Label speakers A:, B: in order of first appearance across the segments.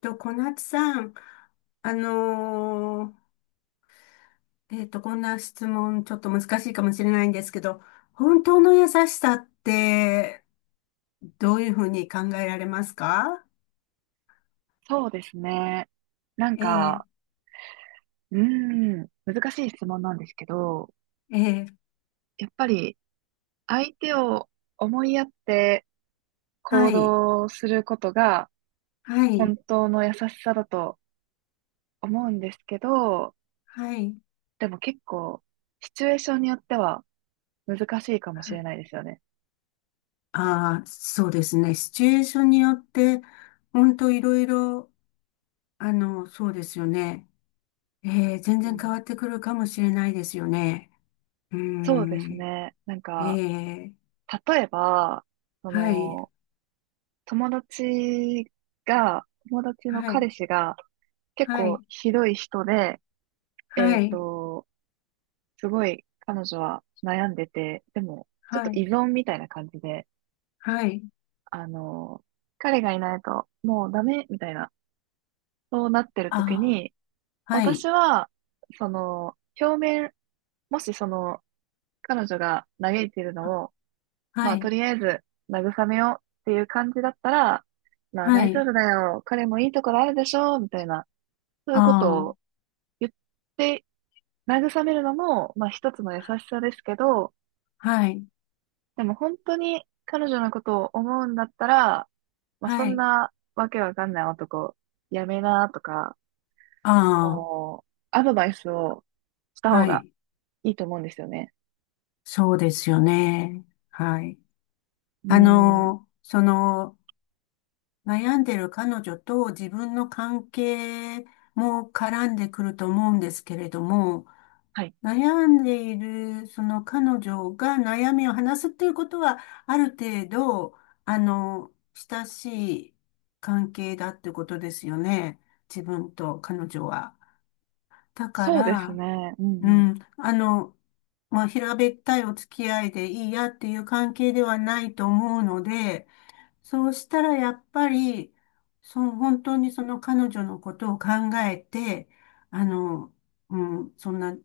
A: と、小夏さん、あのこんな質問、ちょっと難しいかもしれないんですけど、本当の優しさって、どういうふうに考えられますか？
B: そうですね。なん
A: ええ、
B: か、うー難しい質問なんですけど、
A: ええ、
B: やっぱり相手を思いやって
A: は
B: 行
A: い、
B: 動することが
A: は
B: 本
A: い、
B: 当の優しさだと思うんですけど、
A: はい。
B: でも結構シチュエーションによっては難しいかもしれないですよね。
A: ああ、そうですね。シチュエーションによって、本当いろいろ、そうですよね。ええ、全
B: う
A: 然変わ
B: ん。
A: ってくるかもしれないですよね。うー
B: そうです
A: ん、
B: ね。なん
A: え
B: か、
A: え、
B: 例えば、そ
A: はい、
B: の、友達友達の
A: はい。
B: 彼氏が結
A: は
B: 構
A: い、
B: ひどい人で、えっ
A: はい、
B: と、すごい彼女は悩んでて、でも、ちょっと
A: はい、
B: 依存みたいな感じで、
A: はい。
B: あの、彼がいないともうダメみたいな、そうなってる
A: あ
B: 時に、
A: あ、は
B: 私
A: い、
B: は、その、表面、もしその、彼女が嘆いてるのを、
A: は
B: まあ、と
A: い、
B: りあえず慰めようっていう感じだったら、まあ、
A: は
B: 大丈
A: い、
B: 夫だよ。彼もいいところあるでしょみたいな、そうい
A: あ
B: うこと
A: あ、
B: を言って、慰めるのも、まあ、一つの優しさですけど、
A: はい、
B: でも本当に彼女のことを思うんだったら、まあ、そ
A: は
B: ん
A: い、
B: なわけわかんない男、やめなとか、
A: ああ、
B: こう、アドバイスをした方
A: は
B: が
A: い。
B: いいと思うんですよね。
A: そうですよね。はい。
B: うー
A: あ
B: ん。
A: の、その、悩んでる彼女と自分の関係も絡んでくると思うんですけれども、
B: はい。
A: 悩んでいる、その彼女が悩みを話すっていうことは、ある程度、あの、親しい関係だってことですよね。自分と彼女は。だか
B: そうです
A: ら、
B: ね。うん
A: う
B: うん。
A: ん、まあ、平べったいお付き合いでいいやっていう関係ではないと思うので、そうしたらやっぱり、そう、本当にその彼女のことを考えて、あの、うん、そんな、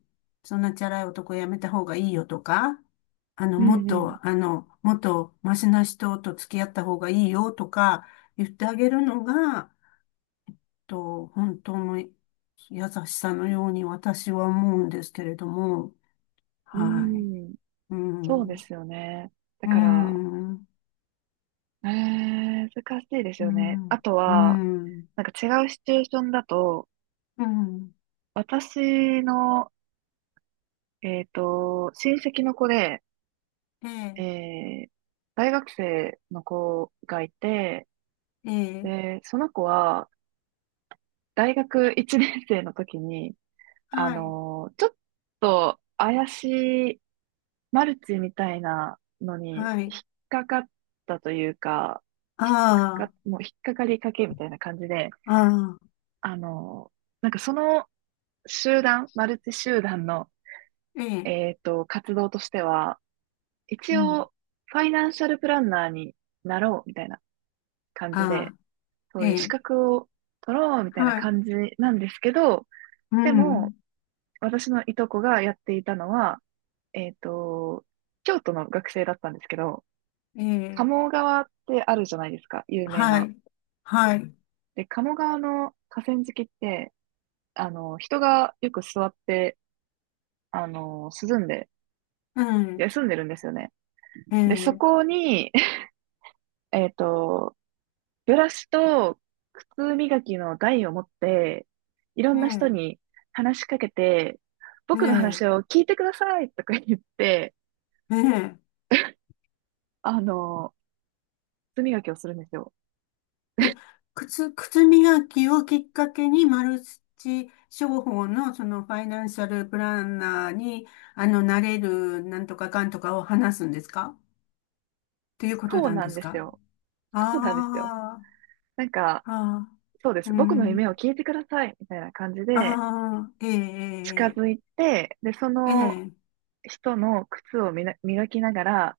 A: そんなチャラい男やめた方がいいよとか、
B: う
A: もっ
B: んう
A: と、もっとマシな人と付き合った方がいいよとか言ってあげるのが、本当の優しさのように私は思うんですけれども、
B: ん。う
A: はい。
B: ーん。
A: う
B: そうで
A: ん、
B: すよね。だ
A: う
B: から、
A: ん、
B: え難しいです
A: う
B: よね。あ
A: ん、
B: と
A: う
B: は、
A: ん、
B: なんか違うシチュエーションだと、
A: うん。
B: 私の、親戚の子で、
A: ええ
B: えー大学生の子がいて、
A: ええ、
B: で、その子は大学1年生の時に、
A: はい、
B: ちょっと怪しいマルチみたいなのに引
A: はい。
B: っかかったというか、引っか
A: あ
B: か、もう引っかかりかけみたいな感じで、
A: あ、ああ、
B: あのーなんかそのマルチ集団の、
A: ええ、
B: 活動としては、
A: う
B: 一
A: ん、
B: 応、ファイナンシャルプランナーになろうみたいな感じ
A: あ
B: で、
A: あ、
B: そ
A: え
B: ういう資
A: え、
B: 格を取ろうみたいな
A: はい、
B: 感じなんですけど、
A: う
B: でも、
A: ん、
B: 私のいとこがやっていたのは、えっと、京都の学生だったんですけど、
A: ええ、
B: 鴨川ってあるじゃないですか、有名
A: は
B: な。
A: い、はい、
B: で、鴨川の河川敷って、あの、人がよく座って、あの、涼んで、
A: うん、
B: 休んでるんですよね。
A: え
B: で、そ
A: え、
B: こに、えっと、ブラシと靴磨きの台を持って、いろ
A: え
B: んな人
A: え、
B: に話しかけて、
A: え
B: 僕の話
A: え、
B: を聞いてくださいとか言って、
A: ええ、
B: あの、靴磨きをするんですよ。
A: え靴磨きをきっかけにマルチ商法のそのファイナンシャルプランナーに、なれるなんとかかんとかを話すんですかっていうこと
B: そう
A: なん
B: な
A: で
B: ん
A: す
B: です
A: か？
B: よ。そうなんですよ。
A: あ
B: なんか、
A: あ、あ
B: そうで
A: あ、う
B: す。僕の夢を
A: ん。
B: 聞いてくださいみたいな感じで、
A: ああ、え
B: 近
A: え、
B: づいて、で、そ
A: え
B: の
A: え、
B: 人の靴をみな磨きながら、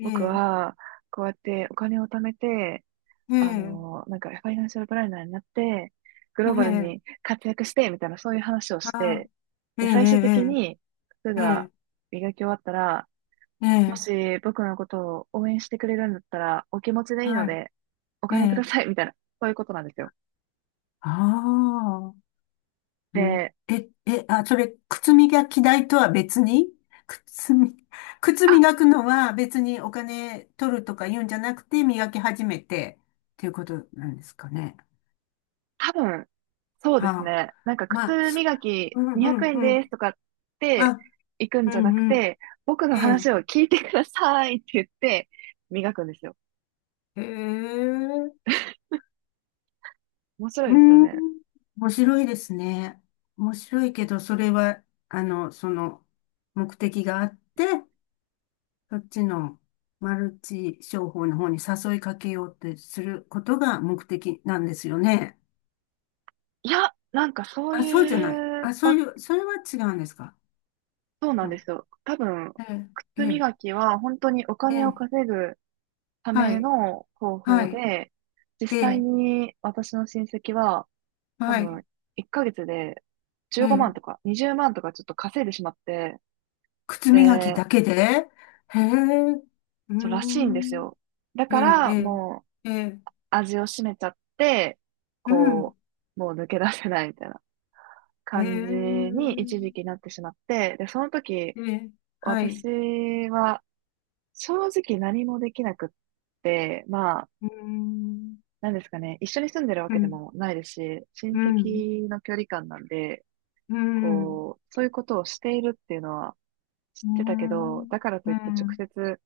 A: え
B: 僕
A: え、
B: は、こうやってお金を貯めて、
A: え
B: あ
A: え、
B: の、なんかファイナンシャルプランナーになって、グ
A: え
B: ローバル
A: え、
B: に活躍して、みたいなそういう話を
A: あ
B: し
A: あ、
B: て、
A: え
B: で、
A: え、
B: 最終的
A: え
B: に、靴え
A: え、ええ、
B: 磨き終わったら、
A: え
B: も
A: え、
B: し僕のことを応援してくれるんだったら、お気持ちでいいの
A: はい、
B: で、お
A: え
B: 金くだ
A: え、
B: さい、みたいな、そういうことなんですよ。
A: ああ、うん。
B: で、
A: え、え、あ、それ、靴磨き代とは別に靴み、靴
B: あ、
A: 磨くのは別にお金取るとか言うんじゃなくて、磨き始めて、っていうことなんですかね。
B: 多分、そうです
A: はあ、
B: ね。なんか
A: まあ、
B: 靴
A: そ、
B: 磨き
A: うん、
B: 200
A: うん、
B: 円
A: う
B: で
A: ん。
B: すとかって
A: あ、
B: 行くん
A: う
B: じゃなく
A: ん、うん。
B: て、僕
A: え
B: の
A: え、
B: 話を聞いてくださいって言って磨くんですよ。
A: へえ、
B: 面白い
A: う
B: ですよ
A: ーん、
B: ね。
A: 面白いですね。面白いけど、それは、あの、その、目的があって、そっちのマルチ商法の方に誘いかけようってすることが目的なんですよね。
B: いや、なんかそう
A: あ、そうじゃない。
B: いう、
A: あ、そう
B: あ、
A: いう、それは違うんですか。
B: そうなんで
A: あ、
B: すよ。多分、
A: ええ、え
B: 靴
A: え、
B: 磨きは本当にお
A: え
B: 金を
A: え、
B: 稼ぐた
A: は
B: め
A: い、
B: の方
A: は
B: 法
A: い、
B: で、実
A: え
B: 際
A: え、
B: に私の親戚は多
A: はい、
B: 分1ヶ月で
A: え
B: 15万
A: え、
B: とか20万とかちょっと稼いでしまって、
A: 靴磨き
B: で、
A: だけで、へえ、うー
B: そうらしいんです
A: ん、
B: よ。だ
A: え
B: か
A: え、え
B: ら
A: え、
B: もう
A: ええ、
B: 味を占めちゃって、
A: うん。
B: こもう抜け出せないみたいな
A: へ
B: 感じ
A: え、
B: に一時期なってしまって、で、その時、
A: ええ、はい。
B: 私は正直何もできなくって、まあ、
A: うーん、
B: なんですかね、一緒に住んでるわ
A: う
B: けで
A: ん、
B: もないですし、親
A: うん、
B: 戚の距離感なんで、
A: うん、
B: こう、そういうことをしているっていうのは知っ
A: うー
B: てたけど、
A: ん、
B: だからと
A: う
B: いって直
A: ん、
B: 接、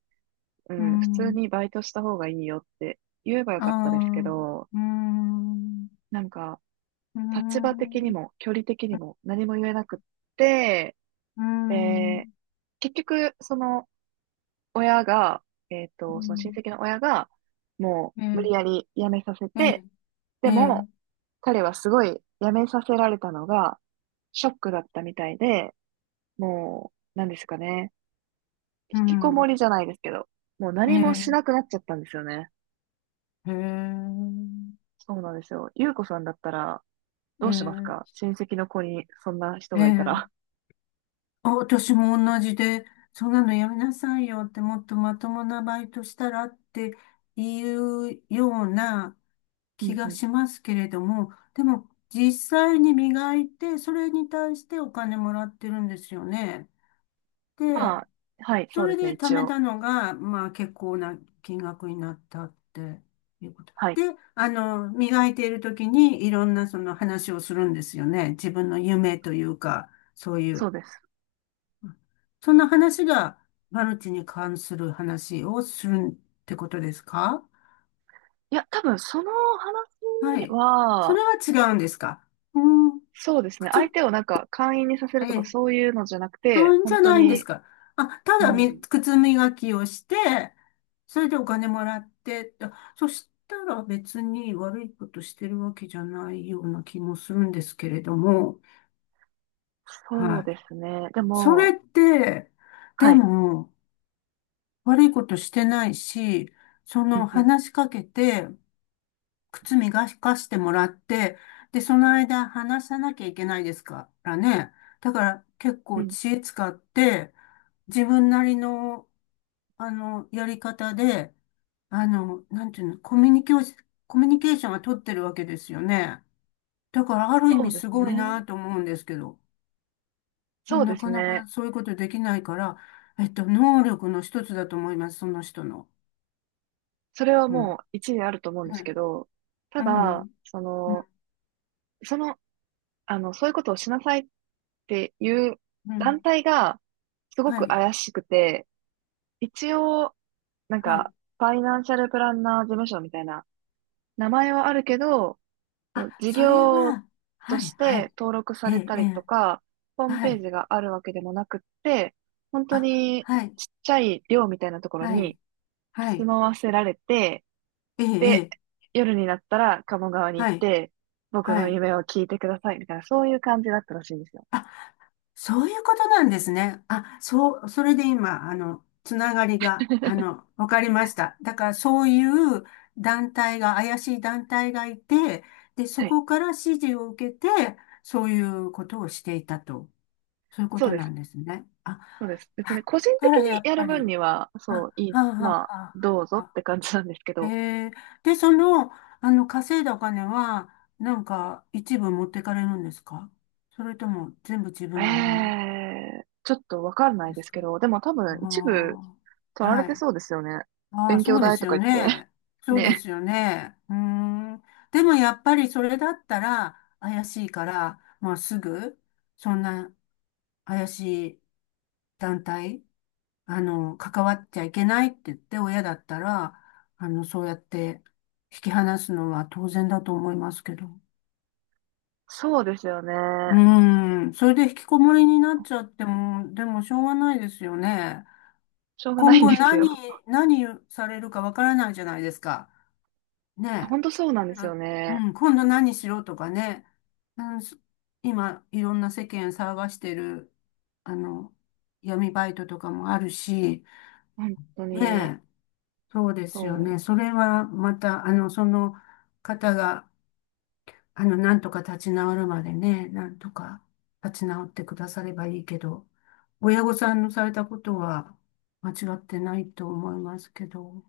B: う
A: う
B: ん、普通
A: ん、
B: にバイトした方がいいよって言えばよ
A: あ
B: かったですけ
A: あ、
B: ど、
A: うーん、う
B: なんか、
A: ー
B: 立場的
A: ん、
B: に
A: う
B: も距離的にも何も言えなくって、
A: ーん、
B: で、結局、その、親が、
A: う
B: その親
A: ん、
B: 戚の親が、も
A: え
B: う無理
A: え、
B: やり辞めさせ
A: え
B: て、
A: え、え
B: でも、
A: え、
B: 彼はすごい辞めさせられたのが、ショックだったみたいで、もう、なんですかね、引
A: う
B: きこも
A: ん、
B: りじゃないですけど、もう
A: え
B: 何もし
A: え、
B: なくなっちゃったんですよね。
A: へえ、
B: そうなんですよ。ゆうこさんだったら、
A: え
B: どうしますか、
A: え、
B: 親戚の子にそんな人
A: え
B: がいたら。
A: え、あ、私も同じで、そんなのやめなさいよって、もっとまともなバイトしたらっていうような
B: う
A: 気
B: んう
A: が
B: ん。
A: しますけれども、でも実際に磨いて、それに対してお金もらってるんですよね。
B: ま
A: で、
B: あ、はい、
A: そ
B: そうで
A: れ
B: すね、
A: で貯
B: 一
A: め
B: 応。
A: たのが、まあ結構な金額になったっていうこと。
B: はい、
A: で、磨いている時にいろんなその話をするんですよね。自分の夢というか、そうい
B: そう
A: う。
B: です。
A: そんな話がマルチに関する話をするってことですか？
B: いや、多分その話
A: はい。それ
B: は、
A: は違うんですか？うん。
B: そうですね。
A: 靴、
B: 相手をなんか会員にさせ
A: え
B: るとか
A: え、
B: そういうのじゃなく
A: そ
B: て、
A: うんじ
B: 本
A: ゃ
B: 当
A: ないんです
B: に、
A: か？あ、た
B: う
A: だみ、
B: ん、
A: 靴磨きをして、それでお金もらって、あそしたら別に悪いことしてるわけじゃないような気もするんですけれども、
B: そ
A: は
B: う
A: い。
B: ですね。で
A: それっ
B: も、
A: て、
B: は
A: で
B: い。
A: も、悪いことしてないし、そ
B: うん
A: の
B: うん、
A: 話しかけて、靴磨かしてもらって、で、その間話さなきゃいけないですからね。だから結
B: う
A: 構
B: ん。
A: 知恵使って、自分なりの、やり方で、なんていうの、コミュニケーション、コミュニケーションは取ってるわけですよね。だからある意
B: そう
A: 味
B: で
A: す
B: す
A: ごい
B: ね。
A: なと思うんですけど、
B: そうで
A: な
B: す
A: かな
B: ね。
A: かそういうことできないから、能力の一つだと思います、その人の。
B: それは
A: うん。
B: もう一理あると思うんです
A: ね、
B: けど、た
A: う
B: だ、
A: ん。うん。
B: その、そういうことをしなさいっていう
A: う
B: 団
A: ん。
B: 体がすご
A: は
B: く
A: い。
B: 怪しくて、一応、なん
A: はい。
B: か、ファイナンシャルプランナー事務所みたいな名前はあるけど、
A: あ、
B: 事
A: それ
B: 業
A: は、
B: と
A: はい、
B: し
A: は
B: て
A: い、
B: 登録さ
A: え
B: れ
A: え、
B: た
A: え
B: りと
A: え、
B: か、ホーム
A: は
B: ペー
A: い、
B: ジがあるわけでもなくって、本当
A: あ、
B: に
A: はい、
B: ちっちゃい寮みたいなところ
A: は
B: に
A: い、は
B: 住
A: い、
B: まわせられて、
A: ええ、え
B: で、
A: え、
B: 夜になったら鴨川に行っ
A: はい、
B: て、僕
A: は
B: の
A: い。
B: 夢を聞いてくださいみたいな、そういう感じだったらしいんですよ。
A: あ、そういうことなんですね。あ、そう、それで今、つながりが、わかりました。だから、そういう団体が、怪しい団体がいて、で、そ
B: はい。
A: こから指示を受けて、そういうことをしていたと。そういうこ
B: そう
A: と
B: で
A: な
B: す。
A: んですね。あ、
B: そうです。別
A: だ
B: に
A: っ
B: 個人
A: た
B: 的
A: ら、や
B: に
A: っ
B: やる
A: ぱ
B: 分
A: り、
B: には、
A: あ、
B: そう、いい、
A: あ、
B: ま
A: あ、
B: あ、どうぞ
A: あ、あ
B: っ
A: あ、
B: て感じなんですけ
A: え
B: ど、
A: え、で、その、稼いだお金は、なんか、一部持ってかれるんですか？それとも、全部自
B: え
A: 分のもの
B: え、ちょっとわかんない
A: で
B: で
A: す
B: す
A: か？
B: けど、でも多分一部
A: ああ、
B: 取られ
A: は
B: て
A: い。
B: そうですよね。
A: ああ、
B: 勉強
A: そうで
B: 代
A: す
B: と
A: よ
B: か言って。
A: ね。そうで
B: ね。
A: すよね。うーん。でも、やっぱり、それだったら、怪しいから、まあ、すぐ、そんな、怪しい団体関わっちゃいけないって言って親だったら、そうやって引き離すのは当然だと思いますけど。
B: そうですよね。
A: うーん、それで引きこもりになっちゃっても、でもしょうがないですよね。
B: しょうがな
A: 今
B: いん
A: 後
B: です
A: 何、
B: よ。
A: 何されるかわからないじゃないですか。ねえ。
B: 本当そうなんです
A: あ
B: よ
A: の
B: ね。
A: うん、今度何しろとかね。うん、今、いろんな世間騒がしてる、あの、闇バイトとかもあるし、
B: 本当に。
A: ねえ。そうですよ
B: そ
A: ね。
B: う。
A: それはまた、その方が、なんとか立ち直るまでね、なんとか立ち直ってくださればいいけど、親御さんのされたことは間違ってないと思いますけど。